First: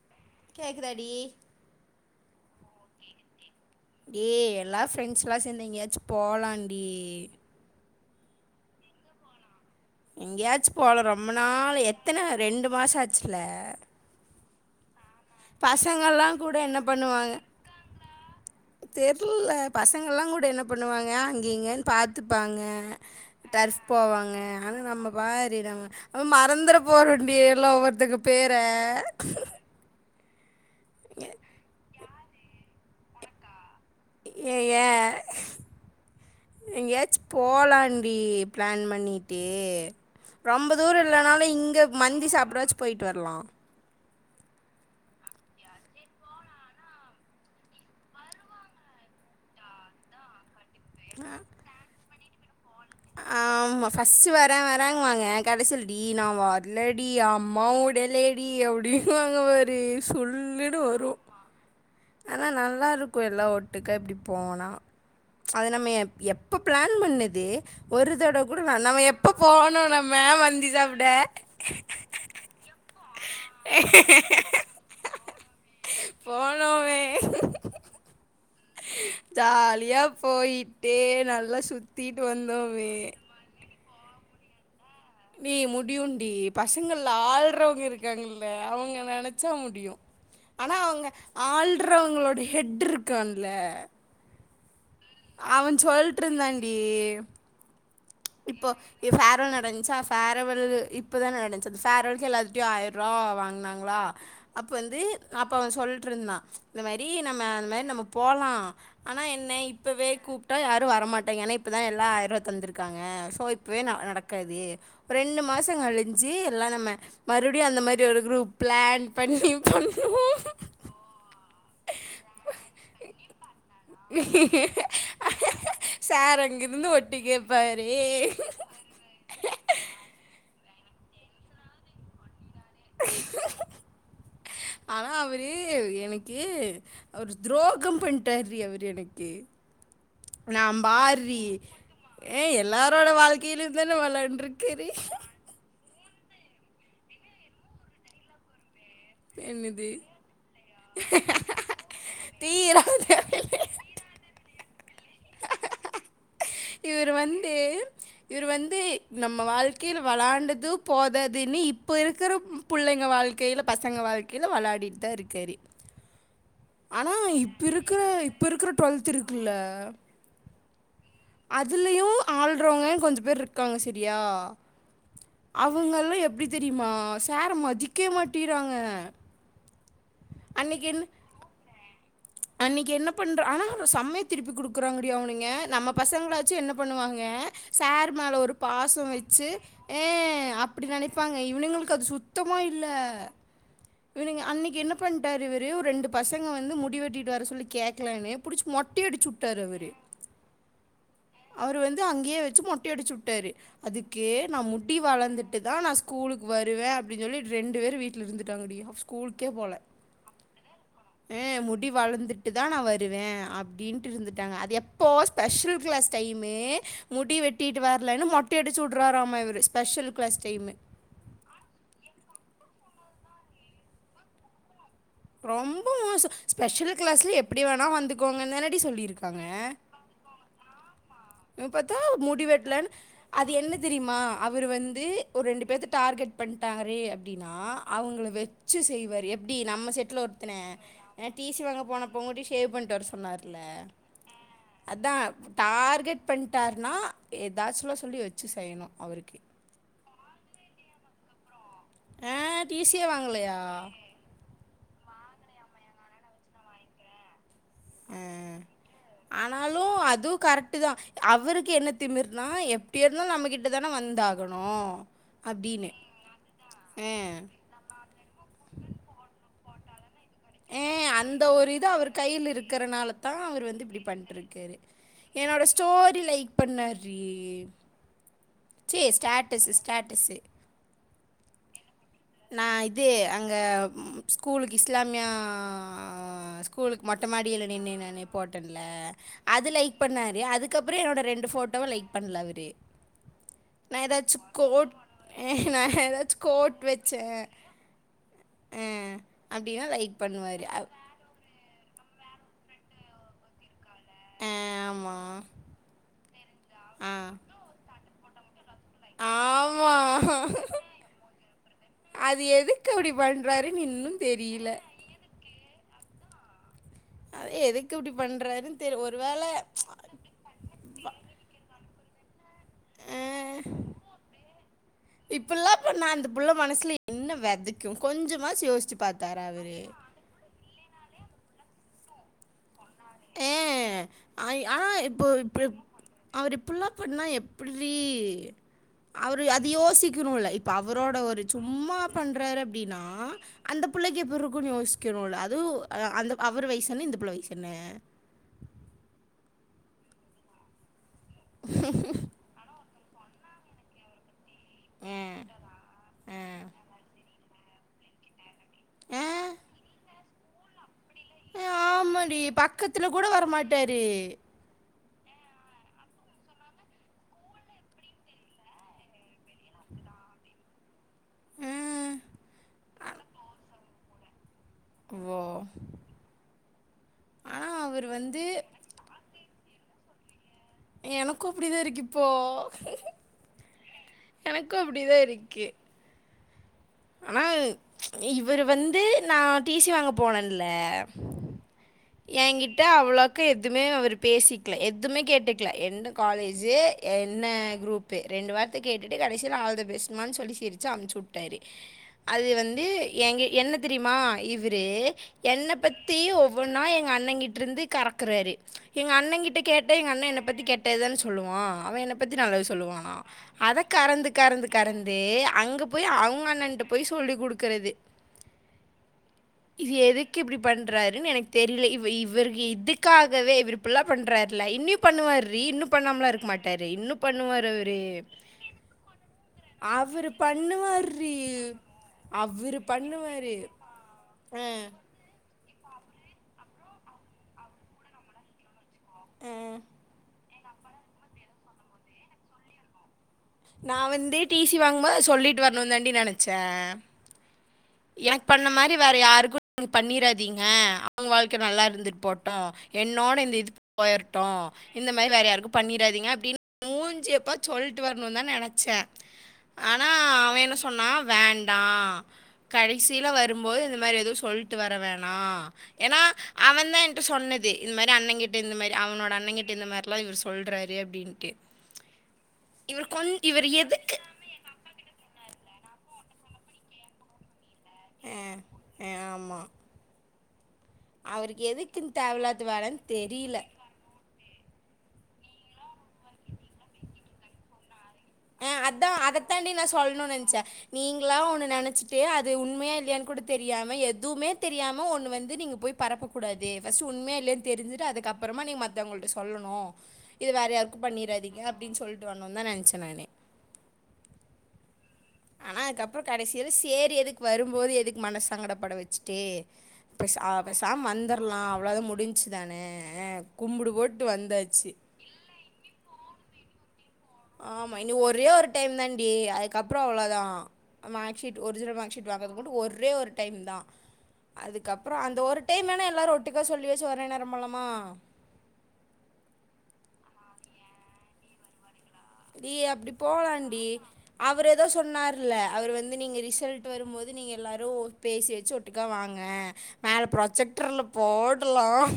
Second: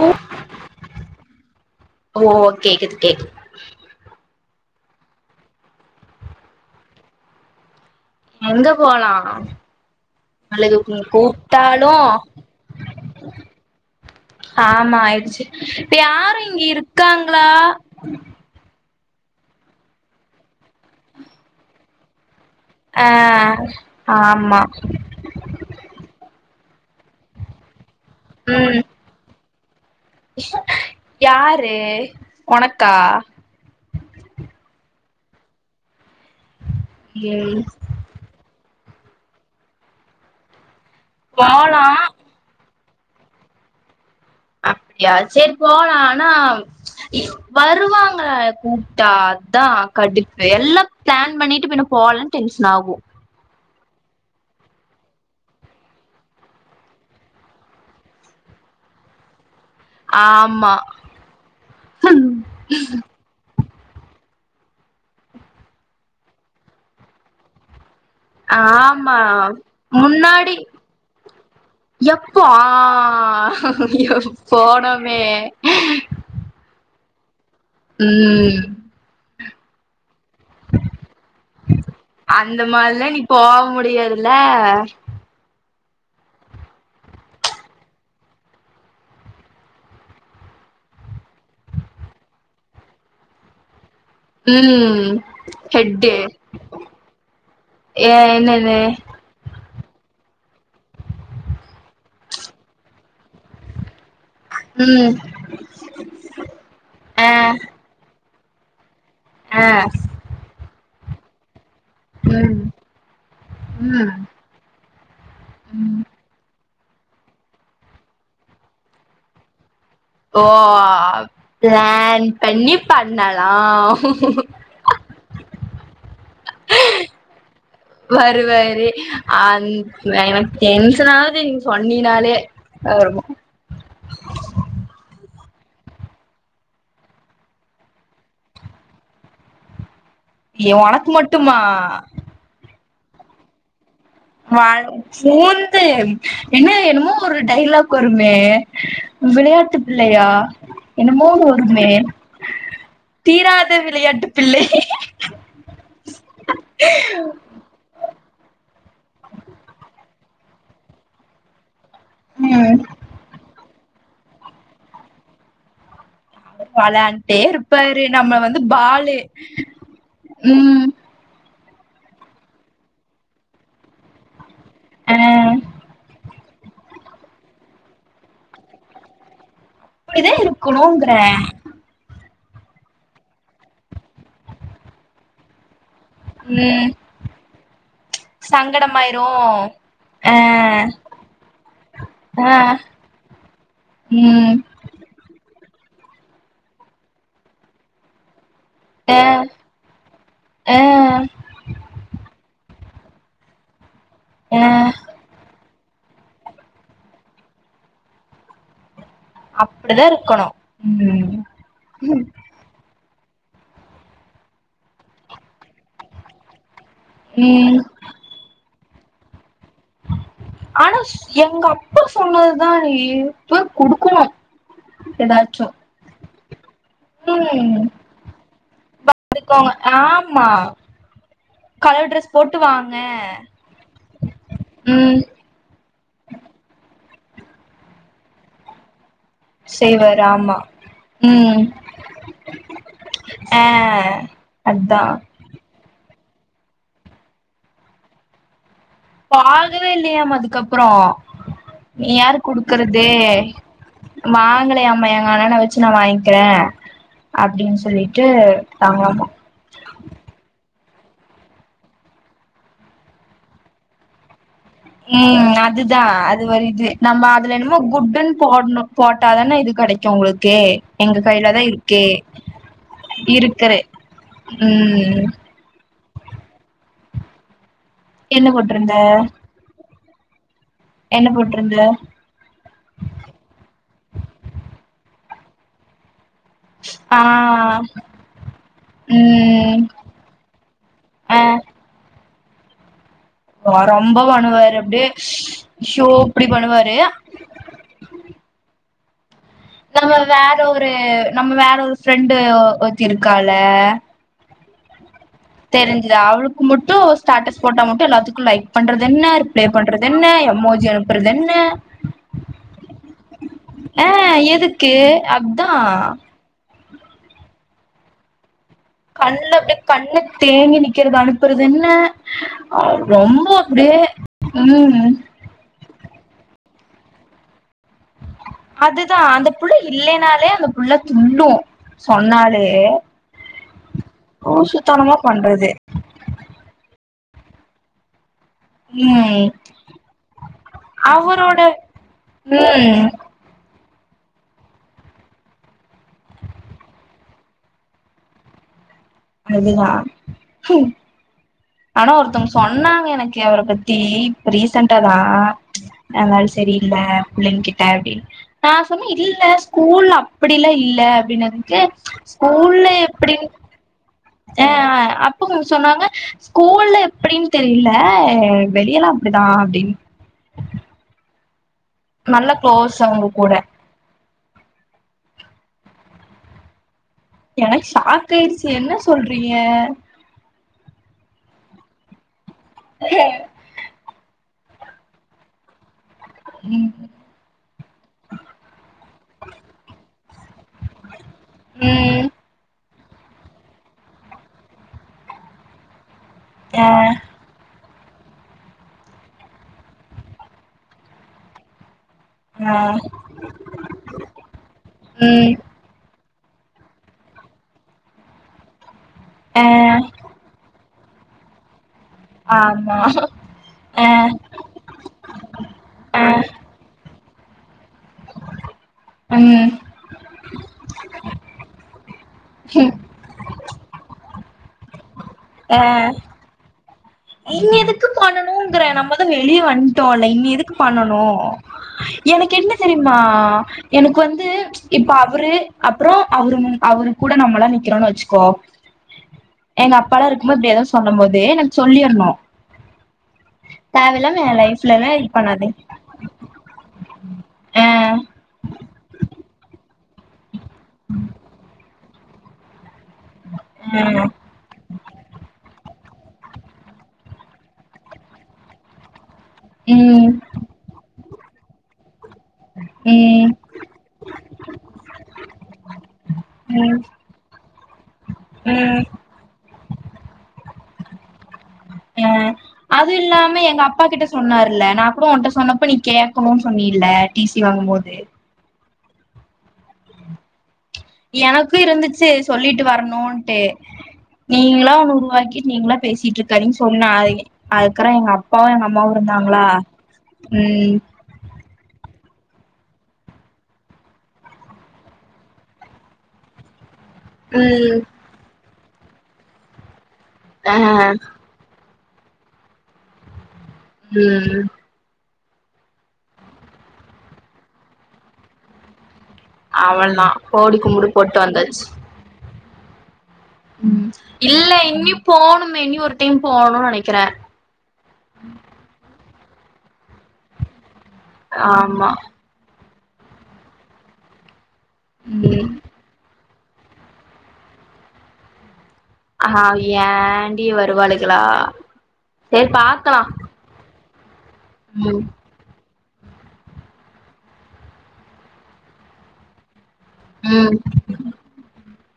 ம் கேக்குதாடி ஓ கேக்குது கேக்கு ஏ எல்லா ஃப்ரெண்ட்ஸ் எல்லா சேந்து எங்கயாச்சு போலாண்டி எங்க போலா எங்கேயாச்சு உங்களுக்கு போலா ரொம்ப நாள் கூப்ட்டாலு எத்தன ரெண்டு மாச ஆச்சுல ஆமா ஆயிருச்சு இப்ப பசங்கள்லா யாரும் கூட இங்க என்ன பண்ணுவாங்க இருக்காங்களா தெர்ல பசங்கள எல்லா கூட என்ன பண்ணுவாங்க அங்க இங்கன்னு பாத்து ப்பாங்க ஆ டர்ஃப் போவாங்க ஆமா ஆனா நம்ம பாரு நம்ம நம்ம மறந்துறப் போறோண்டி எல்லா ஒவ்வொருத்தங்க பேர ம் யாரு ஒனக்கா ஏ ஏ எங்கயாச்சு ம் போலாண்டி ப்ளான் பண்ணிட்டு ரொம்பக் தூரோ இல்லனாலு போலா இங்க மந்தி சாப்டவாச்சு போயிட்டு வர்லா அப்டியா சரி போலா ஆனா வருவாங்கள கூப்ட்டா அதா கடுப்பு எல்லா ப்ளான் பண்ணிட்டு பின்ன போலனு டென்சன் ஆகு ஃபஸ்டு வர வராங்குவாங்க கடைசல் டி நா வரலடி அம்மா உடலடி அபுடி வுவாங்க பாரு ஆமா சுல்லுனு வரு ஆனா நல்லாருக்கு எல்லா ஒட் ட்டுக்கா இப்டி போனா அது நம்ம எப் எப்ப ப்ளான் பண்ணது ஒரு தோட கூட நா நம்ம ஆமா எப்ப போணோ நம்ம முன்னாடி மந்தி சாப்ட ஆ போனோமே போனோமே ம் ஜாலியா போயிட்டு நல்லா சுத்திட்டு வந்தோமே டியாதுல நீ முடியு டி பசங்கள்ல ஆழ்றவங்க இருக்காங்கல்ல அவங்க நெனச்சா முடியு ஆனா அவங்க ஆளுறவங்களோட ஹெட் இருக்கான்ல ம் அவ ஹெட்டு சொல்ட்டு இருந்தாண்டி ஏ இப்போ என்னது இ ஃபேரோ நடஞ் ஃபேரவல் இப்பதா நடந்சி அந்த ஃபேரவல்க எல்லாத்தட்டையு ஆயிர ரூவா வாங்குனாங்களா அப்ப வந்து ம் அப்ப அவன் சொல்ட்டு இருந்தா இந்த மாரி ஆ நம்ம அந்த மாரி நம்ம போலா ஆனா என்ன ஆ இப்பவே கூப்ட்டா யாரும் வரமாட்டாங்க ஏன்னா இப்பதா எல்லா ஆயர்வா ம் தந்திருக் சோ இப்பவே ம் நடக்காது ரெண்டு மாச ம் கழிஞ்சு ல்லா நம்ம மறுபடியு அந்த மாரி ஒரு குரூப் பிளான் பண்ணி பண்ண ஓ பிளான் பண்ணி பண்ண சார் அங்கிருந்து ஒட்டி கேப்பாரு வருவாரு அந் எனக்கு டென்ஷனாவது நீ சொன்னீனாலே ஆமா ஆனா அவரு எனக்கு அவர் துரோகம் பண்டாருரி அவரு எனக்கு ஏ நாம் ஒனக்கு பார்றி மட்டுமா ஏ எல்லாரோட வாழ்க்கையிலந்தா வாழ் சூந்து என்ன என்னமோ ஒரு டைலாக் வருமே விளையாட்டு என்னது பிள்ளையா என்னமோன்னு வருமே தீராத தீராத விளையாட்டு பிள்ளை இவரு வந்து இவரு வந்து நம்ம வாழ்க்கையில வளாண்டது போததுன்னு இப்ப இருக்கிற ம் புள்ளைங்க வாழ்க்கையில பசங்க வாழ்க்கைய்யில வளயாடிட்டு தா இருக்காரு ஆனால் வளான்ட்டே இப்போ இருக்கிற இருப்பரு நம்ம இப்போ வந்து இருக்கிற டுவெல்த் பாலு இருக்குல்ல ம் அதுலயு ஆள்றவங்க கொஞ்ச பேரு இருக்காங்க சரியா ஆ அவங்கல்லா எப்டி தெரியுமா சார மதிக்க மாட்டேகிறாங்க இப்படிதா இருக்கணும்ங்கற அன்னைக்கு என்ன பண்ற ஆனா ஒரு சமைய திருப்பி குடுக்குறாங்கடியா அவனுங்க நம்ம பசங்கள வச்சு என்ன ம் பண்ணுவாங்க சார் மேல ஒரு பாசம் சங்கடமாயிரு வச்சு ஏ ஆ அப்படின நெனைப்பாங்க இவனுங்களுக்கு அது ஆ சுத்தமா இல்ல இவனுங்க ம் அன்னைக்கு என்ன பண்ட்டாரு இவர் ஒரே ஒரு ரெண்டு பசங்க வந்து முடிவ வெட்டிட்டு வர சொல்லி கேக்கலனு படிச்ச ஆ மொட்டையடிச்சு விட்டார் அவரு ஆ அவர் வந்து அங்கேயே வச்சு மொட் டையடிச்சு விட்டரு அதுக்கு நா ஆ முட்டி வளந்துட் டுதா நா ஸ்கூலுக்கு வருவே அப்டின் சொல்லி ரெண்டு வேரு வீட்டுல இருந்துட்டாங்கடி ஸ்கூலுக்கே போகல அப்படிதா இருக்கணு ம் டி வளந்துட்டுதா நா வரு வருவே அப்படின்ட்டு இருந்துட்டாங்க அது எப்போ ஸ்பெஷல் கிளாஸ் டைமு மூடி ம் வெட்டிட்டு வரலன்னு மொட்ட அடிச்ச வி்ட்ருவாராம்மா இவரு ஆனா ஸ் எங்கப்பா சொன்னதுதா நீ இப்ப குடுக்கு ரொம்பவு மோச ஸ்பெஷல் கிளாஸ்ல எப்டி வேணா வந்துக்கோங்கன் தான்னடி சொல்லிருக் இருக்கோங்க ஆமா பாத்தா கலர் ட்ரெஸ் போட்டு முடிவட்டலன்னு வாங்க அது என்ன தெரியுமா அவரு வந்து ம் ஒரு ரெண்டு பேத் டார்கெட் பண்ணிட்டாரே அப்படின்னா அவங்கள வச்சு செய்வார் எப்படி நம்ம செய்வாரு செட்டில ஒருத்தன ஆமா ஏ டி சி ம் வாங்க போனப்ப மட்டு ஷேவ் பண்ணிட்டு வர சொன்னார்ல ஆ அதா அதான் டார்கெட் பண்ணிட்டாருன்னா ஏதாச்சும்லு சொல்லி வச்சு செய்யணு அவருக்கு பாகவே இல்லையாமா அதுக்கப்புறோ நீ ஆ யாரு டிசியே குடுக்குறது வாங்கலையா வாங்கலையமா ஆன வச்சு நா வாங்கிக்கிறே அ அப்டின்னு ஆ சொல்லிட்டு தாங்காம ட்டுதா அவருக்கு என்ன திமிர்னா எப்டிருந்தா நம்மகிட்ட தான வந்த உம் அதுதா அது ஒரு இது நம்ம ஆ அதுல என்னமோ குட்டுன் போட்ணு போட்டாதான இது க்யு உங்ளுக்கு ஏ எங்க அந்த கைலதா ஒரு இது இருக்கே அவர் கையில இருக்கறனால தா அவர் இருக்கற வந்து இப்டி பண்ட்ருக்காரு ம் என்னோட ஸ்டோரி லைக் பண்ணரி என்ன போட்ருந்த டிஸ்ச நா இது அங்க ஸ்கூலுக்கு இஸ்லாம் மியா ஸ்கூலுக்கு ஆ மொட்ட மாடில நின்னு நானு போட்டல அது ம் லைக் பண்ணாரு அதுக்கப்ற என்னோட ரெண்டு ஃபோட்டோவ லைக் பண்ல அவுரு ஆ ரொம்ப பண்ணுவாரு அப்டியே நா ஷோ ஏதாச்சு இப்டி கோட் பண்ணுவாரு வச்சே ஆ அப்டின்னா நம்ம லைக் வேற பண்ணுவாரு ஆ ஒரு நம்ம வேற ஒரு ஃப்ரெண்டு ஒத்தி இருக்கால ஆமா தெரிஞ்சுது அவளுக்கு மட்டு ஆ ஸ்டேட்டஸ் போட்டா மட்டு எல்லாத்துக்கு லைக் பண்றதென்ன ரிப்ளை ஆமா பண்றதென்ன எமோஜி அனுப்றதென்ன ஏ இப்டி பண்றாருன்னு இன்னு தெரில த்தா அத எதுக்குப்டி பண்றாரு கண்ல அப்டியே கண்ணு தேங்கி நிக்கறது அனுப்புறதென்ன அ ஆ ரொம்ப அப்டியே ம் இப்பில்லா பண்ணா அந்த புள்ள மனசுல என்ன வெதக் அதுதா அந்த புள்ள இல்லைனாலே அந்த புள்ள துள்ளு சொன்னாலே ஏ ஆ ஆ லூசுத்தனமா இப்போ இப்போ பண்றது அவரு இப்புல்லா பன்னா எப்புரி உம் அவரு அது யோசிக்கிணுல்ல இப்ப அவரோட ஒரு சும்மா பண்றாரு அப்டினா ம் அந்த புள்ளைக்கு எப்புருக்குனு யோசிக்கணுல்ல அது அந்த அவரு வயசென்ன இந்த புள்ளை வயசென்ன அதுதா ம் ஆனா ஒருத்தவங்க சொன்னாங் க எனக்கு அவர பத்தி ரீசன்டாதா ம் ம்ச் ஆ அந்தாளு செரியில்ல புள்ளைங்கிட்ட அப்டினு நா சொன்ன ஆ இல்ல ஸ்கூல்ல அப்படிலா இல்ல ஆ, அப்பிடினதுக்கு ஆமாடி ஸ்கூல்ல பக்கத்துல கூட எப்படி வரமாட்டாரு ஆ அப்போ சொன்னாங்க ஸ்கூல்ல எப்பிடினு தெரில ஆ வெளியெல்லா அப்டிதா அப்டின் ஆ, நல்ல கோளோஸ் அவுங்க கூட ஓ ஆனா எனக்கு அவர் வந்து ஷாக்காயிருச்சு என்ன சொல்றீங்க எனக்கு அப்டிதாருக்கு இப்போ ஆ எனக்கு அப்டிதாருக்கு ம் ஆனா ம்ச் இவரு வந்து நா டி சி வாங்க போனல்ல ம் என்கிட்ட அவ்ளோக்கு எதுமே அவரு பேசிக்ல எதுமே கேட்டுக்ல என்ன காலேஜூ ஆ என்ன குரூப் ப்பு ரெண்டு வார்த்த கேட்டுட்டு கடைசில ஆல் த பெஸ்ட் மானு சொல்லி சிரிச்சு அனுப்சிவிட்டாரு அது ஆ வந்து எங்க என்னத் தெரியுமா இவரு ம் என்ன பத்தி ஒவ் ஒவ்வொன்னா எங்க அண்ணங்கிட்ருந்து கறக்குறாரு எங்க அண்ணங்கிட்ட ஆ கேட்ட எங்க அண்ண என்ன பத்தி கேட் ட்டதுதான சொல்லுவா அவ என்ன பத்தி நல்லது ஆமா சொல்லுவானா அத ஆ கறந்து கறந்து கறந்து அங்க போய் அவங்கன் போய் சொல்லி குடுக்கறது ம் இது எதுக்கிப்டி பண்றாருனு எனக்கு தெரியில இவ இவ் இவரு இதுக்காகவே இவரு ப்பள்ளா பண்றாருல இன்னியு பண்ணுவாரீ இன்னு பண்ணாமலா இருக்க மாட்டாரு இன்னு இன்னு எதுக்கு பண்ணணுங்கற நம்மதா வெளிய வண்டோல்ல அவர் இன்னு எதுக்கு பண்ணணு பண்ணுவார் ஓ எனக்கு என்ன அவர் தெரியுமா பண்ணுவார் எனக்கு வந்து ம்ச் இப்ப அவரு அப்புறோ அவரு அவரு கூட நம்ம எல்லா நிக்கிறோன்னு வெச்சுக்கோ எங்க அப்பாலா இரு திரும்ப இப்டி ஏதாவது சொல்லும் போதே எனக்கு சொல்லிரணு நா வந்து டி சி வாங்குபோதே இது சொல்லிட்டு பண்ணாத வரணுனுதாண்டி நெனைச்சே ஆ எனக்கு பண்ண மாரி வேற யாருக்கு நீங்க பண்ணிராதீங்க அவங்க வாழ்க்க நல்லா இருந்துட்டு போட்டோ என்னோட இந்த இது ஆ போயிரட்டோ இந்த மாரி வேறு யாருக்குக்கு பண்ணிடாதீங்க அப்படின்னு மூஞ்சியப்பா சொல்லிட்டு வரணும்னு தா நெனைச்சே ஆனா ம் அவ என்ன சொன்னா வேண்டா கடைசியில ம் வரும்போது இந்த மாரி எதுவு சொல்லிட்டு வர வேண்டா ஏன்னா அவ ம் தா என்ட்ட சொன்னது இந்த மாரி அண்ண கிட்ட இந்த மாரி ம் அவனோட அண்ண கிட்ட இந்த மாரி எல்லா இவரு சொல்றாரு அப்படின்ட்டு ஆ அது இவர் கொஞ் இல்லாம இவர் எங்க அப்பா எதுக்கு கிட்ட சொன்னாருல்ல நான கூட உன்கிட்ட சொன்னப்ப நீ கேக் பாக்கனுன்னு சொன்ன இல்ல டி சி வாங்கு போது ஏ ஆமா எனக்கு இருந்துச்சு தேவையில்லாத சொல்லிட்டு வேலைன்னு வரணுன்ட்டு தெரியல நீங்களா ஒன்னு உருவாக்கிட்டு நீங்களா பேசிட்டு இருக்காதீங்கனு சொன்ன அது அ ஆ அதா அதத்தாண்டி நா சொல்லணுனு நெனைச்சே ம் நீங்களா ஒண்ணு நெனச் சிட்டு அது உண்மையா இல்லையானு கூட தெரியாம எதுமே தெரியாம ஒன்னு வந்து நீங்க போய் பரப்ப கூடாது பஸ்ட்டு உண்மையா இல்லையான்னு ம் தெரிஞ்சுட்டு அதுக்கப்பறமா நீங்க மத்தங்கள்ட்ட சொல்லணு இது வேற ஆ யாருக்கு பண்ணறாதீங்க அப்பிடின்னு சொல்லிட்டு வரனு தா நெனச்சே நானு ம் ஆனா அதுக்கப்புறோ கடைசியில சேரி எதுக்கு வரும்போது எதுக்கு மனச சங்கடப்பட வெச்சு வச்சுட்டு அவள்தா பேசா கோடி பேசாம கும்புடு போட்டு வந்துடலாம் அவ்ளோ தான் முடிஞ்சுதானே உம் இல்ல இனி போணுமே இனி ஒரு டைம் போணும்னு நினைக்கிறேன் ஆமா இனி ஒரே ஒரு டைம் தான்டி அதுக்கப்புறம் அவ்ளோதான் மார்க் ஷீட் ஒரிஜினல் ஆமா மார்க் ஷீட் வாங்குறதுக்கு மட்டும் ஒரே ஒரு டைம் தான் அதுக்கப்புறம் அந்த ஒரு ம் டைம் வேனா எல்லாரும் ஒட்டுக்கா சொல்லி வச்சு ஒரே நேரம் போலாமா ஆஹ் ஏண்டி வருவாளுகளா சேரி ஏய் அப்படி பாக்கலா போலாம்ண்டி அவர் ஏதோ ம் சொன்னார்ல அவரு வந்து நீங்க ரிசல்ட் வரும்போது நீங்க எல்லாரும் பேசி வச்சு ஒட்டுக்கா வாங்க மேல ம் ப்ரஜெக்டர்ல போடலாம்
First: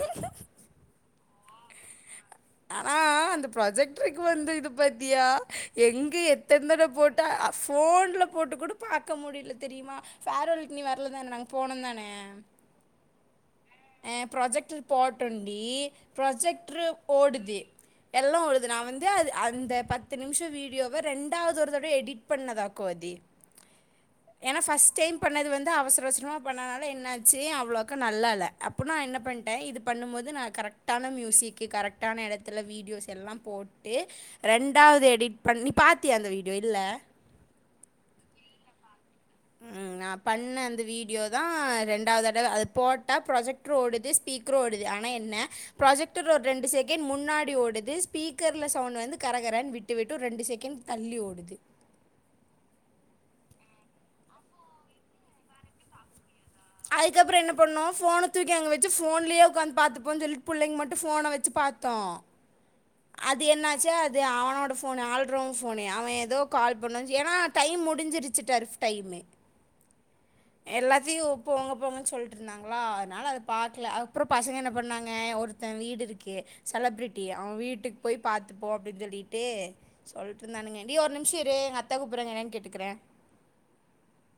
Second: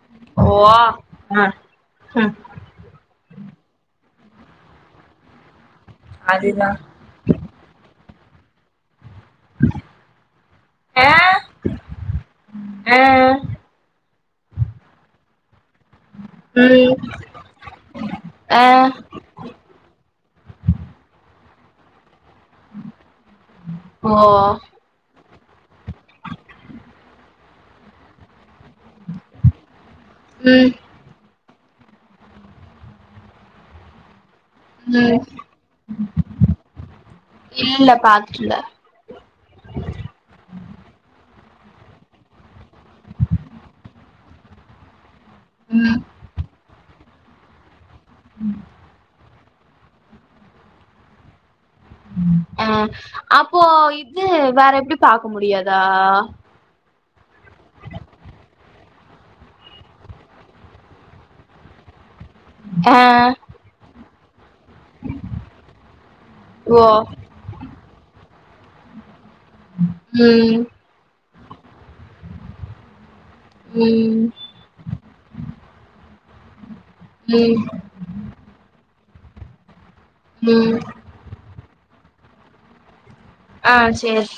அஹ் ஆனா அந்த ப்ரஜெக்ட் இருக்கு வந்து இது பாத்தியா எங்கே எத்தன அதுதா தடவ போட்டால் ஃபோனில போட்டு கூட பாக் க்க முடியல தெரியுமா ஃபேர்வெலுக்கு நீ ஆ வரல தான நாங்க போனோம் தானே ஆ ஆ ப்ராஜெக்டர் போட்டோம் டி ப்ராஜெக்டரு ம் ஓடுது எல்லாம் ஓடுது நா ஆ வந்து அது அந்த பத்து நிமிஷம் வீடியோவ ரெண்டாவது ஒரு தடவ எடிட் பண்ணதா கோதி ஓ ஏன்னா ஃபஸ்ர்ட் டைம் பண்ணது வந்து அவசர அவசரமா பண்ணனால என்னாச்சு அவ்ளோக்கா நல்லா இல்ல அப்போ நா என்ன பண்ணிட்டேன் இது பண்ணும் போது நா ம் கரெக்டான மியூசிக் ஓகே கரெக்டான இடத்துல வீடியோஸ் எல்லாம் போட்டு ரெண்டாவது ம் எடிட் பண்ணி பாத்தியா அந்த வீடியோ இல்ல இல்ல பாக்கல உம் நா பண்ணேன் அந்த வீடியோ தான் ரெண்டாவது தடவ அது போட்டா ப்ரொஜெக்டர் ஓடுது ஸ்பீக்கர் ஓடுது ஆனா என்ன ம் ப்ராஜெக்டர் ஒரு ரெண்டு செகண்ட் முன்னாடி ஓடுது ஸ்பீக்கர்ல சவுண்ட் வந்து கரங் கரான் விட்டுவிட்டு ரெண்டு செகண்ட் தள்ளி ஓடுது அஹ் அப்போ இது வேற எப்படி பாக்க முடியாதா அதுக்கப்புறம் என்ன பண்ணுவோ ஃபோன தூக்கி அங்க வச்சு ஃபோன்லயே உக்காந்து பாத்துபோம் சொல்ட்டு பிள்ளைங்க மட்டும் ஃபோன வச்சு பாத்தோம் ஆ அஹ் அது என்னாச்சு அது அவனோட ஃபோனு ஆல்ர் ஃபோனு அவன் ஏதோ கால் ஓ பண்ண ஏன்னா டைம் முடிஞ்சிருச்சு ட்ரஃப் டைம் உம் போங்க போங்கன்னு சொல்லிட்டு இருந்தாங்களா அதனால அத பாக்கல ம் அப்புறம் பசங்க என்ன பண்ணாங்க ஒருத்தன் வீடு இருக்கு செலபிரிட்டி அவன் ம் வீட்டுக்கு போய் பாத்துப்போம் அப்படின்னு சொல்லிட்டு சொல்ட்டு ம் இருந்தானுங்க டி ஒரு நிமிஷம் இரு எங்க அத்த கூப்புறாங்க என்னன்ன கேட்டுக்குறேன் ஆஹ் சேரி